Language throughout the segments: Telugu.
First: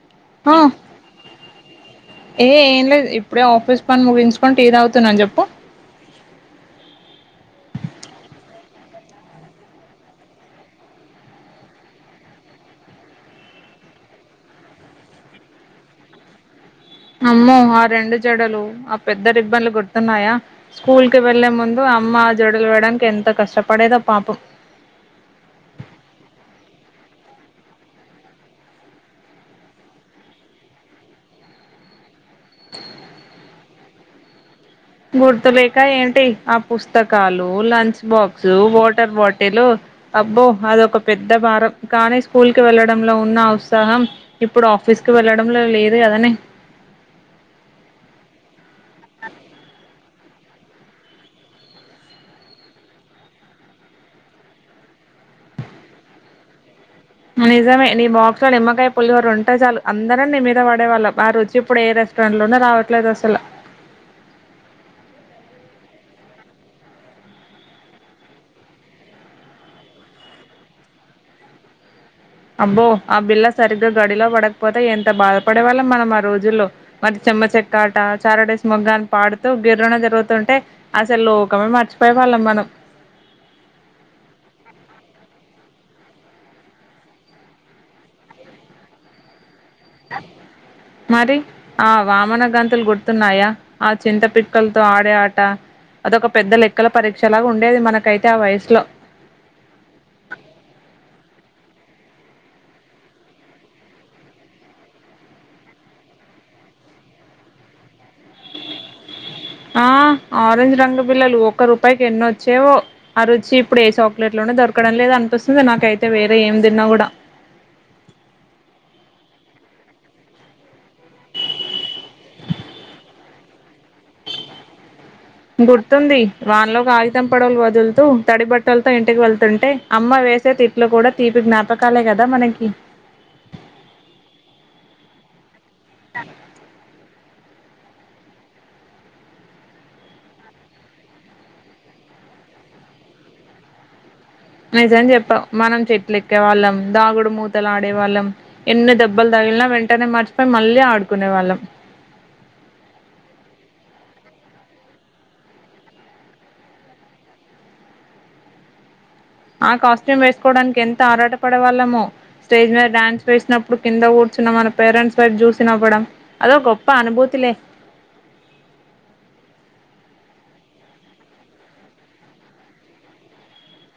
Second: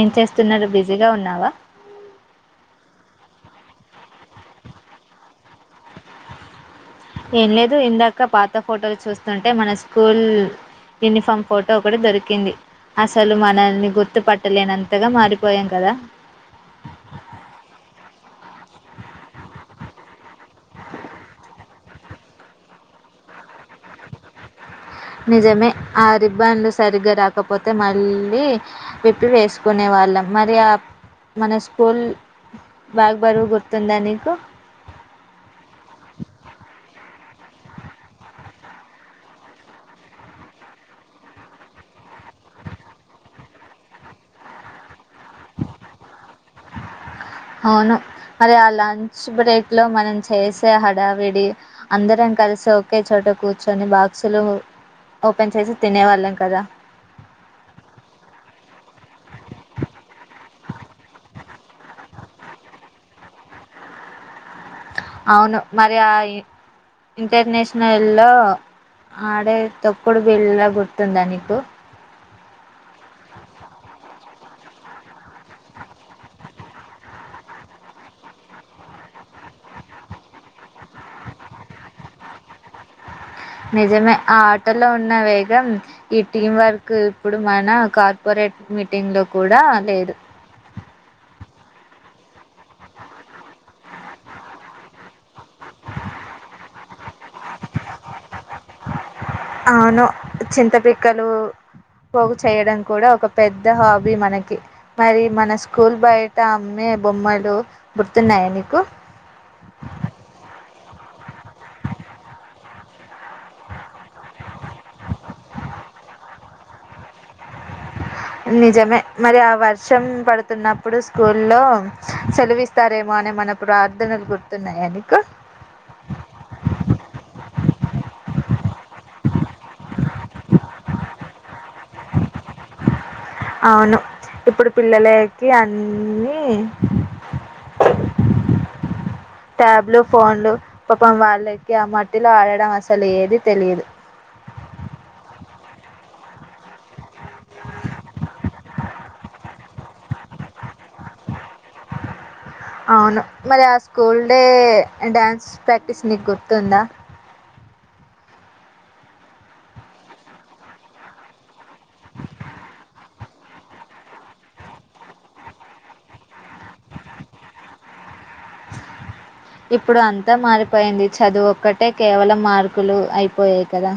ఏం ఆ చేస్తున్నారు బిజీగా ఉన్నావా ఏ ఏం లేదు ఇప్పుడే ఆఫీస్ పని ముగించుకుంటే ఏది అవుతున్నాను చెప్పు ఏం లేదు ఇందాక పాత ఫోటోలు చూస్తుంటే మన స్కూల్ యూనిఫామ్ ఫోటో ఒకటి దొరికింది అసలు మనల్ని గుర్తుపట్టలేనంతగా మారిపోయాం కదా అమ్మో ఆ రెండు జడలు ఆ పెద్ద ఇబ్బందులు గుర్తున్నాయా స్కూల్ కి వెళ్ళలే ముందు అమ్మ ఆ జడలు వేయడానికి ఎంత కష్టపడేదా పాపం నిజమే ఆ రిబ్బాన్లు సరిగ్గా రాకపోతే మళ్ళీ విప్పి వేసుకునే వాళ్ళం మరి ఆ మన స్కూల్ బ్యాగ్ బరువు గుర్తు దానికి గుర్తులేక ఏంటి ఆ పుస్తకాలు లంచ్ బాక్స్ వాటర్ బాటిల్ అబ్బో అదొక పెద్ద భారం కానీ స్కూల్ కి వెళ్ళడంలో ఉన్న ఉత్సాహం ఇప్పుడు ఆఫీస్ కు వెళ్ళడం లో లేదు కదనే అవును మరి ఆ లంచ్ బ్రేక్ లో మనం చేసే హడావిడి అందరం కలిసి ఒకే చోట కూర్చొని బాక్సులు ఓపెన్ చేసి తినేవాళ్ళం కదా నిజమే నీ బాక్స్ లో నిమ్మకాయ పులిహోర ఉంటే చాలు అందరం నీ మీద పడేవాళ్ళం అ రుచి ఇప్పుడు ఏ రెస్టారెంట్ లోనూ రావట్లేదు అసలు అవును మరి ఆ ఇ ఇంటర్నేషనల్లో ఆడే తొక్కుడు బీల్ల గుర్తుందా నీకు అబ్బో ఆ బిల్ల సరిగ్గా గడిలో పడకపోతే ఎంత బాధపడే వాళ్ళం మనం ఆ రోజుల్లో మరి చెమ్మ చెక్కాట చారటెసి మొగ్గాని పాడుతూ గిర్రున తిరుగుతుంటే అసలు లోకమే మర్చిపోయే వాళ్ళం మనం నిజమే ఆ ఆటలో ఉన్న వే ఈ టీం వర్క్ ఇప్పుడు మన కార్పొరేట్ మీటింగ్ లో కూడా లేదు మరి ఆ వామన గంతులు గుర్తున్నాయా ఆ చింత పిక్కలతో ఆడే ఆట అదొక పెద్ద లెక్కల పరీక్ష లాగా ఉండేది మనకైతే ఆ వయసులో అవును చింతపిక్కలు పోగు చేయడం కూడా ఒక పెద్ద హాబీ మనకి మరి మన స్కూల్ బయట అమ్మే బొమ్మలు గుర్తున్నాయయి నీకు ఆ ఆరెంజ్ రంగ పిల్లలు ఒక్క రూపాయికి ఎన్నో వచ్చేవో అ ర వచ్చి ఇప్పుడు ఏ చాక్లెట్ లోనే దొరకడం లేదు అనిపిస్తుంది నాకైతే వేరే ఏమి తిన్నా కూడా నిజమే మరి ఆ వర్షం పడుతున్నప్పుడు స్కూల్లో సెలవిస్తారేమో అనే మనప్పుడు ఆార్ధనలు గుర్తున్నాయనికు గుర్తుంది వాన్లోకి ఆగితం పొడవలు వదులుతూ తడి బట్టలతో ఇంటికి వెళ్తుంటే అమ్మ వేసే తిట్లు కూడా తీపి జ్ఞాపకాలే కదా మనకి అవును ఇప్పుడు పిల్లలే ఇ అన్నీ ట్యాబ్లు ఫోన్లు పాపం వాళ్ళకి ఆ మట్టిలో ఆడడం అసలు ఏది తెలియదు నిజం చెప్పావ్ మనం చెట్ల ఎక్కే వాళ్ళం దాగుడు మూతల ఆడేవాళం ఎన్న దెబ్బల్ తాగిలిన వెంట వెంటనే మర్చిపోయి మళ్ళీ ఆడుకునే వాళ్ళం అవును మరి ఆ స్కూల్ డే డ్యాన్స్ ప్రాక్టీస్ నీకు గుర్తుందా ఆ కాస్ట్యూమ్ వేసుకోవడానికి ఎంత ఆరాటపడే వాళ్ళమో స్టేజ్ మీద డ్యాన్స్ వేసినప్పుడు కింద కూర్చున్న మన పేరెంట్స్ వైపు చూసినవ్వడం అదో గోప్ప అనుభూతి లే ంత మారిపోయింది చదువు ఒక్కటే కేవలం మార్కులు అయిపోయాయి కదా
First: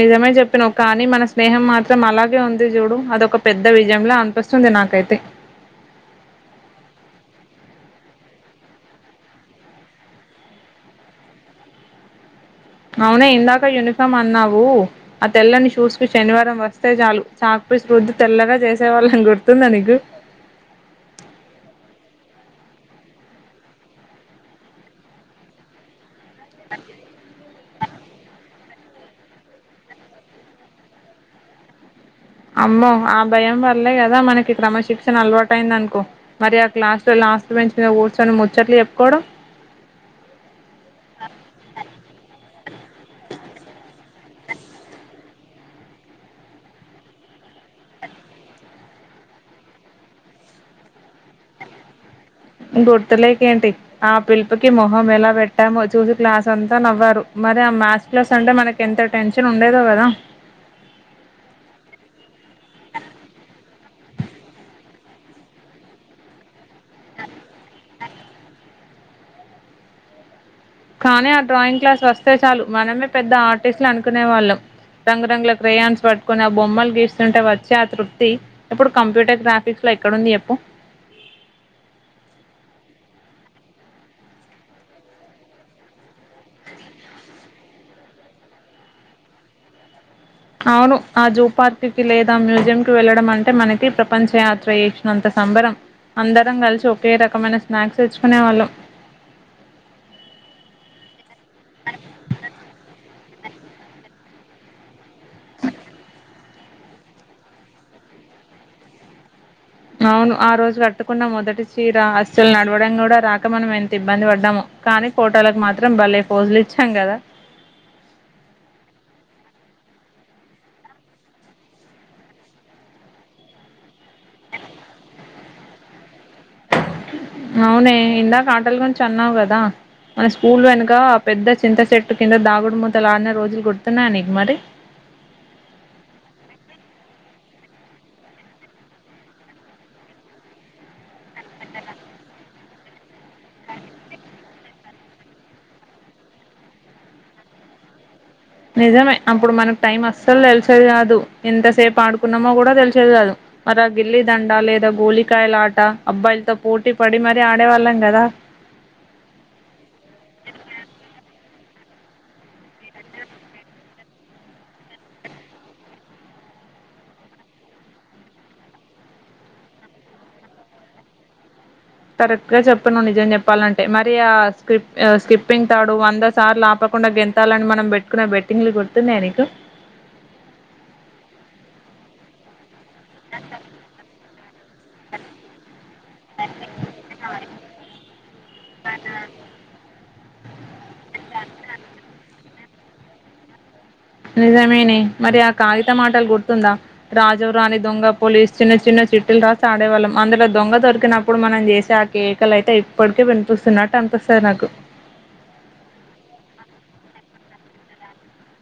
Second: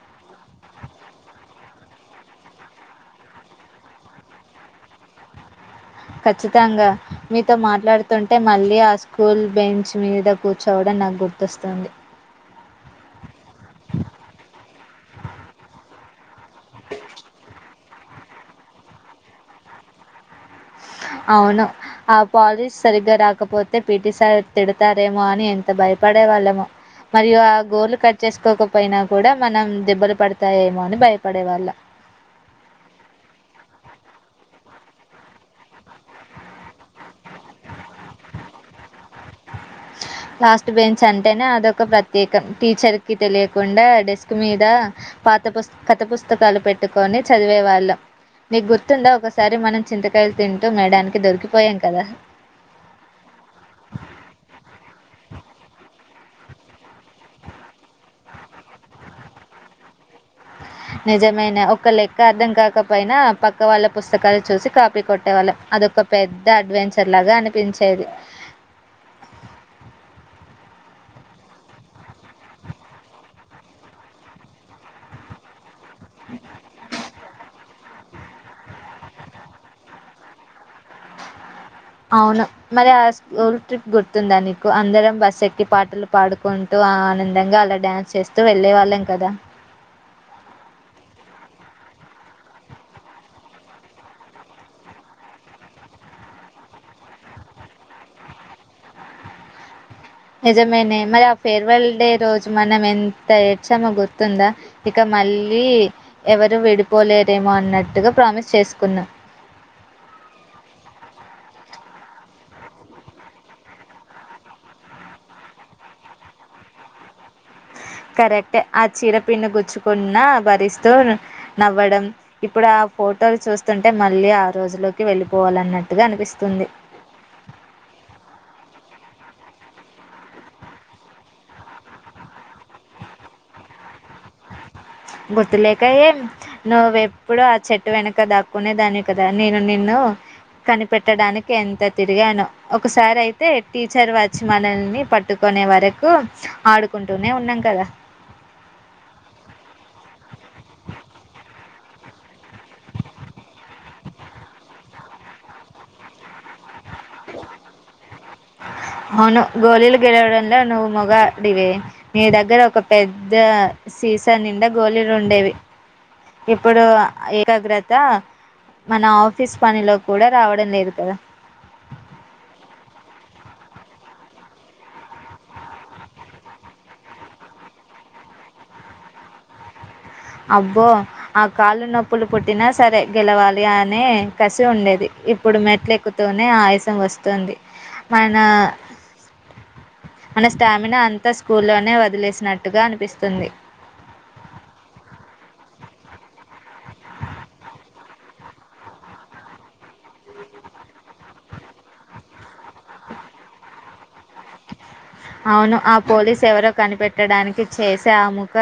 నిజమే చెప్పినావ్ కానీ మన స్నేహం మాత్రం అలాగే ఉంది చూడు అదొక పెద్ద విజయంలా అనిపిస్తుంది నాకైతే ఖచ్చితంగా మీతో మాట్లాడుతుంటే మళ్ళీ ఆ స్కూల్ బెంచ్ మీద కూర్చోవడం నాకు గుర్తొస్తుంది అవునే ఇందాక యూనిఫామ్ అన్నావు ఆ తెల్లని షూస్ కు శనివారం వస్తే చాలు చ రుద్ది తెల్లగా చేసే వాళ్ళం గుర్తుందా నీకు అవును ఆ పాలీస్ సరిగ్గా రాకపోతే పిటిసార్ తిడతారేమో అని ఎంత భయప పడే వాళ్ళమొ మరియు ఆ గోళ్లు కట్ చేసుకోకపొ పైనా కూడా మనం దెబ్బలు పడతాయేమో అని భయపడే వాళ్ళం అమ్మో ఆ భయం వర్లే కదా మనకి క్రమశిక్షణ అలవాటు అయింది అనుకో మరి ఆ క్లాస్ లో లాస్ట్ పెంచి కూర్చొని ముచ్చట్లు చెప్పుకోవడం లాస్ట్ బెంచ్ అంటేనే అదొక ప్రత్యేకం టీచర్ కి తెలియకుండా డెస్క్ స్క్ మీద పాత పుస్ కథ పుస్తకాలు పెట్టుకొని చదివేవాళ్ళం నీకు గుర్తుందా ఒకసారి మనం చింతకాయలు తింటూ మేడానికి దొరికిపోయాం కదా గుర్తులేకేంటి ఆ పిలుపుకి మొహం ఎలా పెట్టామో చూసి క్లాస్ అంతా నవ్వారు మరి ఆ మ్యాస్ నిజమేనే ఒక లెక్క అర్థం కాకపోయినా పక్క వాళ్ళ పుస్తకాలు చూసి కా పి కొట్టేవాళ్ళం అదొక పెద్ద అడ్వెంచర్ లాగా అనిపించేది కానీ ఆ డ్రాయింగ్ క్లాస్ వస్తే చాలు మనమే పెద్ద ఆర్టిస్ట్లు అనుకునే వాళ్ళం రంగురంగుల క్రెయాన్స్ పట్టుకుని ఆ బొమ్మలు గీస్తుంటే వచ్చే ఆ తృప్తి తి ఇప్పుడు కంప్యూటర్ గ్రాఫిక్స్ లో ఎక్కడుంది చెప్పు అవును మరి ఆ స్కూల్ ట్రిప్ గుర్తుందా నీకు అందరం బస్ ఎక్కి పాటలు పాడుకుంటూ ఆనందంగా అలా డ్యాన్స్ చేస్తూ వెళ్ళే వాళ్ళం కదా అవును ఆ జూ పార్క్కిి లేదా మ్యూజియంకిి వెళ్ళడం అంటే మనకి ప్రపంచ యాత్ర చేసినంత సంబరం అందరం కలిసి ఒకే రకమైన స్నాక్స్ తెచ్చుకునే వాళ్ళం నిజమేనే మరి ఫేర్వెల్ డే రోజు మనం ఎం త ఏడ్చామో గుర్తుందా ఇక మళ్ళీ ఎవరు విడిపోలేరేమో అన్నట్టుగా ప్రామిస్ చేసుకున్నాం అవును ఆ రోజు కట్టుకున్న మొదటి చీర అస్సలు నడవడం కూడా రాక మనం ఎంత ఇబ్బంది పడ్డాము కానీ ఫోటో లకు మాత్రం భలే పోజులు ఇచ్చాం కదా కరెక్ట్ ఏ ఆ చీర పిన్ను గుచ్చుకున్నా భరిస్తూ నవ్వడం ఇప్పుడు ఆ ఫోటోలు చూస్తుంటే మళ్ళీ ఆ రోజులోకి వెళ్ళిపోవాలన్నట్టుగా అనిపిస్ అవునే ఇందాకాటలు గుంచి అన్నావు క ద మన స్కూల్ వెనుక పెద్ద చింత చెట్టు కింద దాగుడు మూతలాడిన రోజులు గుడుతున్నాయ న మరి గుర్తులేకయేం నువ్వ ఎప్పుడు ఆ చెట్టు వెనక దాక్కునేదానివి కదా నేను నిన్ను కనిపెట్టడానికి ఎంత తిరిగాను ఒకసారి అయితే టీచర్ వచ్చి మనల్ని పట్టుకునే వరకు ఆడుకుంటూనే ఉన్నాం కదా నిజమే అప్పుడు మనకు టైం అస్సలు తెలిసేది కాదు ఎంతసేపు ఆడుకున్నామో కూడా తెలిసేది కాదు మరి గిల్లిదండ లేదా గోలికాయల ఆట అబ్బాయిలతో పోటీ పడి మరీ ఆడేవాళ్ళం కదా అవును గోళీలు గెలవడంలో నువ్వు మొగడివే నీ దగ్గర ఒక పెద్ద సీసా నిండ గోళలు ఉండేవి ఇప్పుడు ఏకాగ్రత మన ఆఫీస్ పనిలో కూడా రావడం లేదు కదా కరెక్టుగా చెప్తున్నావ్ నిజం చెప్పాలంటే మరి ఆ స్కి స్కిప్పింగ్ తాడు వంద సార్లు ఆపకుండా గెంతాలని మనం పెట్టుకునే బెట్టింగ్లు గుర్తున్నాయా నీకు అబ్బో ఆ కాళ్ళు నొప్పులు పుట్టిన సరే గెలవాలి అనే కసి ఉండేది ఇప్పుడు మెట్ల ఎక్కుతూనే ఆయాసం వస్తుంది మన మన స్టామినా అంతా స్కూల్లోనే వదిలేసినట్టుగా అనిపిస్తుంది నిజమేనే మరి ఆ కాగిత మాటలు గుర్తుందా రాజెవరాని దొంగ పోలీస్ చిన్న చిన్న చిట్టీలు రాసి ఆడేవాళ్ళం అందులో దొంగ దొరికినప్పుడు మనం చేసే ఆ కేకలు అయితే ఇప్పటికీ వినిపిస్తున్నట్టు అనిపిస్ అవును ఆ పోలీస్ ఎవరో కనిపెట్టడానికి చేసే ఆ ముఖ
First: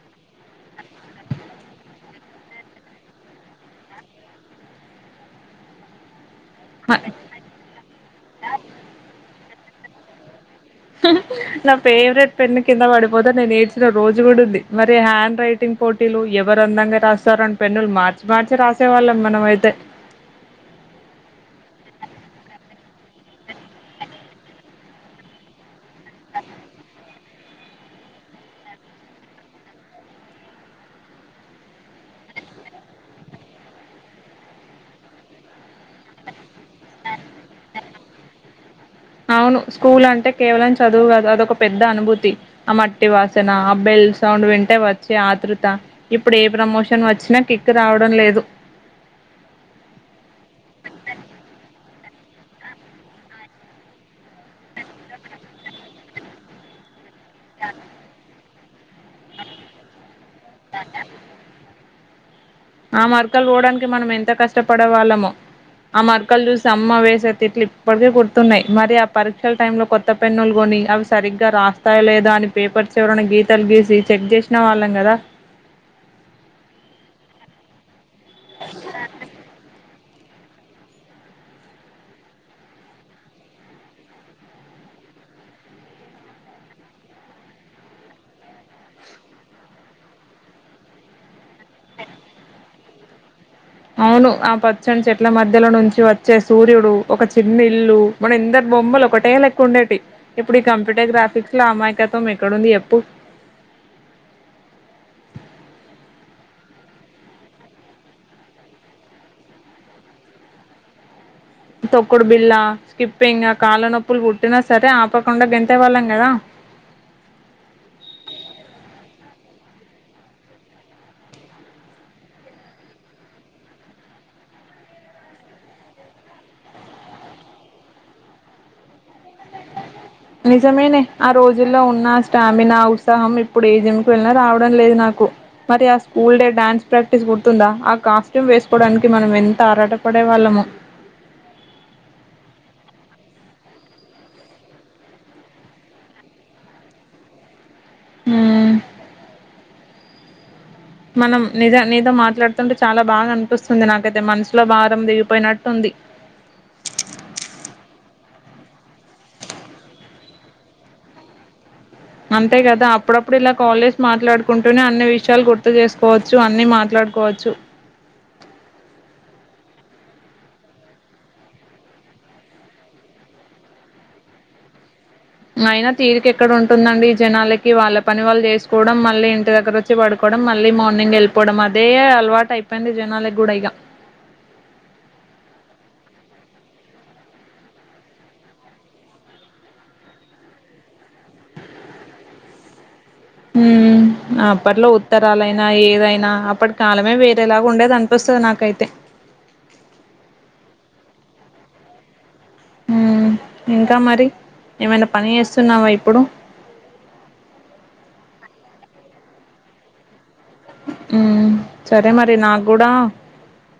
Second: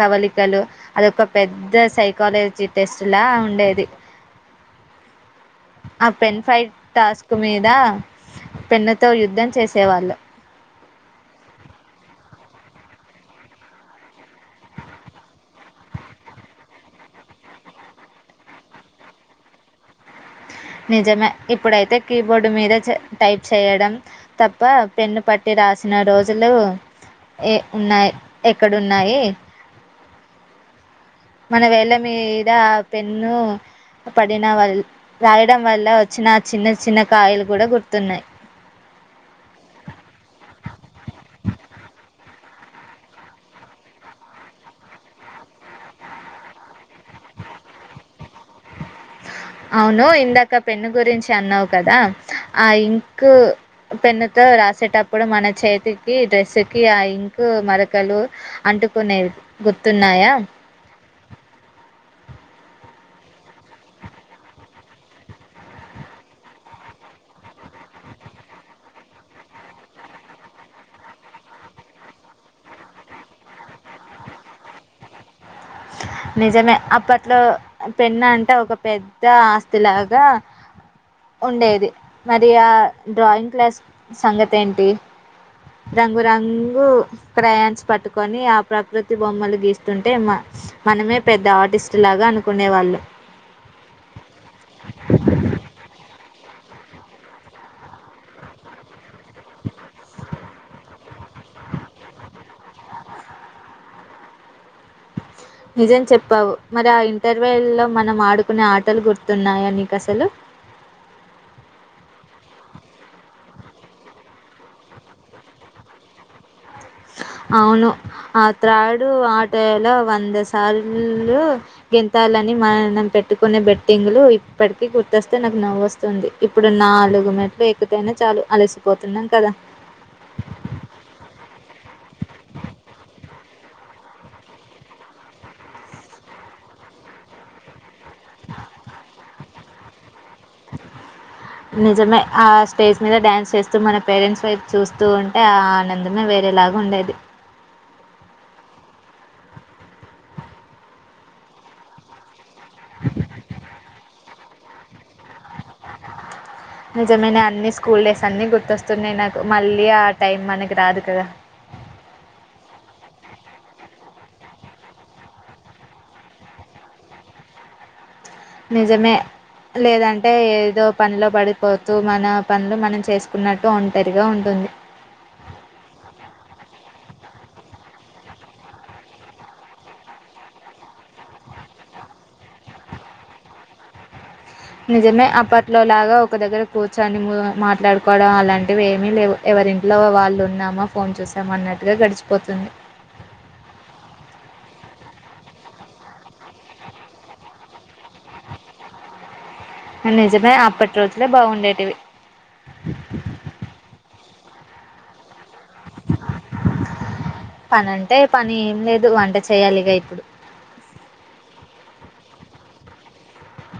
కవళికలు అదొక పెద్ద సైకాలజీ టెస్ట్లా ఉండేది అ పెన్ ఫైట్ మ- టాస్క్ మీద పెన్ను తో యుద్ధం చేస్ సేవాళ్ళు నా ఫేవరెట్ పెన్ను కింద పడిపోతే నేను ఏడ్చిన రోజు కూడా ఉంది మరి హ్యాండ్ రైటింగ్ పోటీలు ఎవరు అందంగా రాస్తారు అని పెన్నులు మార్చి మార్చి రాసే వాళ్ళం మనం అయితే నిజమే ఇప్పుడైతే కీబోర్డు మీద చే టైప్ చేయడం తప్ప పెన్ను పట్టి రాసిన రోజులు ఏ ఉన్నాయి ఎక్కడున్నాయి మన వేళ్ళ మీద ఆ పెన్ను పడిన వల్ రాయడం వల్ల వచ్చిన చిన్న చిన్న కాయలు కూడా గుర్తున్నాయి అవును స్కూల్ అంటే కేవలం చదువు కాదు అదొక పెద్ద అనుభూతి ఆ మట్టి వాసన ఆ బెల్ సౌండ్ వింటే వచ్చే ఆతృత ఇప్పుడు ఏ ప్రమోషన్ వచ్చినా కిక్ రావడం లేదు అవును ఇందాక పెన్ను గురించి అన్నావు కదా ఆ ఇంక్ పెన్నుతో రాసేటప్పుడు మన చేతికి డ్రెస్సు కి ఆ ఇంక్ క్ మరకలు అంటుకునేది గుర్తున్నాయా ధాన్య ఆ మరకలు పోవడానికి మనం ఎంత కష్టపడే వాళ్ళమో ఆ మరకలు చూసి అమ్మ వేసే తిట్లు ఇప్పటికే గుర్తున్నాయి మరి ఆ పరీక్షల టైమ్ లో కొత్త పెన్నులు కొని అవి సరిగ్గా రాస్తాయ లేదా అని పేపర్స్ ఎవరైనా గీతలు గీసి చెక్ చేసిన వాళ్ళం కదా నిజమే అప్పట్లో పెన్న అంటే ఒక పెద్ద ఆస్తి లా ద ఉండేది మరి ఆ డ్రాయింగ్ క్లాస్ సంగతి ఏంటి రంగురంగు క్రయన్స్ పట్టుకొని ఆ ప్రకృతి బొమ్మలు గీస్తుంటే మా మనమే పెద్ద ఆర్టిస్ట్ లాగా అనుకునే వాళ్ళు అవును ఆ పచ్చని చెట్ల మధ్యలో నుంచి వచ్ చ్చే సూర్యుడు ఒక చిన్న ఇల్లు మన ఇందరు బొమ్మలు ఒక టే లెక్కా ఉండేటి ఇప్పుడు ఈ కంప్యూటర్ గ ఇకులా అమాయకా త మీ ఇ కడ ఎప్పూ నిజం చెప్పావు మరి ఆ ఇంటర్వె లో మనం ఆడుకునే ఆటలు గుర్తున్నాయా నీకు అసలు తొక్కుడు బిళ్ళ స్కిప్పింగ్ కాళ్ళనొప్పులు కుట్టినా సరే ఆపకుండా గంటే వాళ్ళం కదా అవును ఆ త్రాడు ఆటలో వంద సార్లు గెంతాలని మనం పెట్టుకునే బెట్టింగులు ఇప్పటికిీ గుర్తొస్తే నాకు నవ్వుొస్తుంది ఇప్పుడు నాలుగు మెట్లు ఎక్కుతేైనా చాలు అలసిపోతున్నాం కదా నిజమేనే ఆ రోజుల్లో ఉన్న స్టామినా ఉత్సాహం ఇప్పుడు ఏ జింకి వెళ్ళినా రావడం లేదు నాకు మరి ఆ స్కూల్ డే డాన్స్ ప్రాక్టీస్ గుర్తుందా కాస్ట్యూమ్ వేసుకోవడానికి మనం ఎంత ఆరాట పడే వాళ్ళము నిజమే ఆ స్టేజ్ మీద డ్యాన్స్ చేస్తూ మన పేరెంట్స్ వైపు చూస్తూ ఉంటే ఆ ఆనందమే వేరేలాగా ఉండేది మ్ మనం నిజ నీతో మాట్లాడు టే చాలా బాగా అనిపిస్తుంది నాకైతే మనసు భారం దిగిపోయినట్టు నిజమే న అన్ని స్కూల్డెసి అ అన్నీ గుర్తొస్తున్నాయి నాకు మళ్ళీ ఆ టైం మనకి రాదు కదా అంతే కదా అప్పుడప్పుడు ఇలా కాల్ చేసి మాట్లాడుకుంటూనే అన్ని విషయాలు గుర్తు చేసుకోవచ్చు అన్ని మాట్లాడుకోవచ్చు నిజమే లేదంటే ఏదో పనిలో పడిపోతూ మన పనులు మనం చేసుకున్నట్టు ఒంటరిగా ఉంటుంది అయినా తీరిక ఎక్కడ ఉంటుందండి ఈ జనాలకి వాళ్ళ పని వాళ్ళు చేసుకోవడం మళ్ళీ ఇంటి దగ్గర వచ్చి పడుకోవడం మళ్ళీ మార్నింగ్ వెళ్ళిపోవడం అదే అలవాటు అయిపోయింది జనాలకి గూడ ఇక నిజమే అప్పట్లోలాగా ఒక దగ్గర కూర్చొని బో మాట్లాడుకోవడం అలాంటివి ఏమీ లేవు ఎవరింట్లో వాళ్ళు ఉన్నామా ఫోన్ చూసామా అన్నట్టుగా గడిచిపోతుంది ఆ ఏదైనా అప్పటి కాలమే వేరేలాగ ఉండేది అనిపిస్తుంది నాకైతే నిజమే అప్పటి రోజులే బాగుండేటివి హ్మ్ ఇంకా మరి ఏమైనా పనిచేస్త పని అంటే పని లేదు వంట చేయాలిగా ఇప్పుడు ఉ సరే మరి నాకు కూడా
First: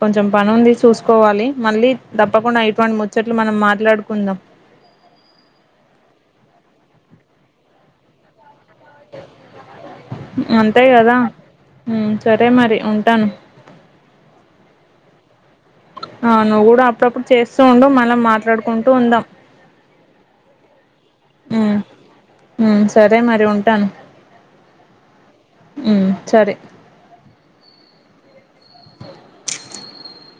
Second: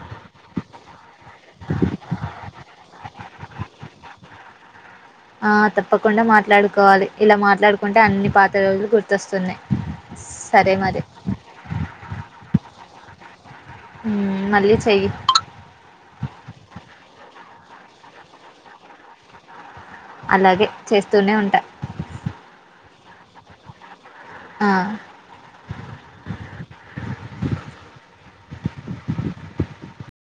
కొంచెం పని ఉంది చూసు కోవాలి మళ్ళీ తప్పకుండా ఇటువంటి ము చెట్లు మనం మాట్లాడుకుందాం ఆ తప్పకుండా మాట్లాడుకోవాలి ఇలా మాట్లాడుకుంటే అన్ని పాత రోజులు గుర్తొస్తున్నాయి సరే అంతే మరి కదా ఉమ్ సరే మరి ఉంటాను మళ్ళీ చెయ్య ఒసేయ్ ఉండు మనం మాట్లాడుకుంటూ ఉందాం అలాగే చేస్తూనే ఉంటా హ్మ్ హ్మ్ సరే అదే మరి ఉంటాను ఆ హ్మ్ సరే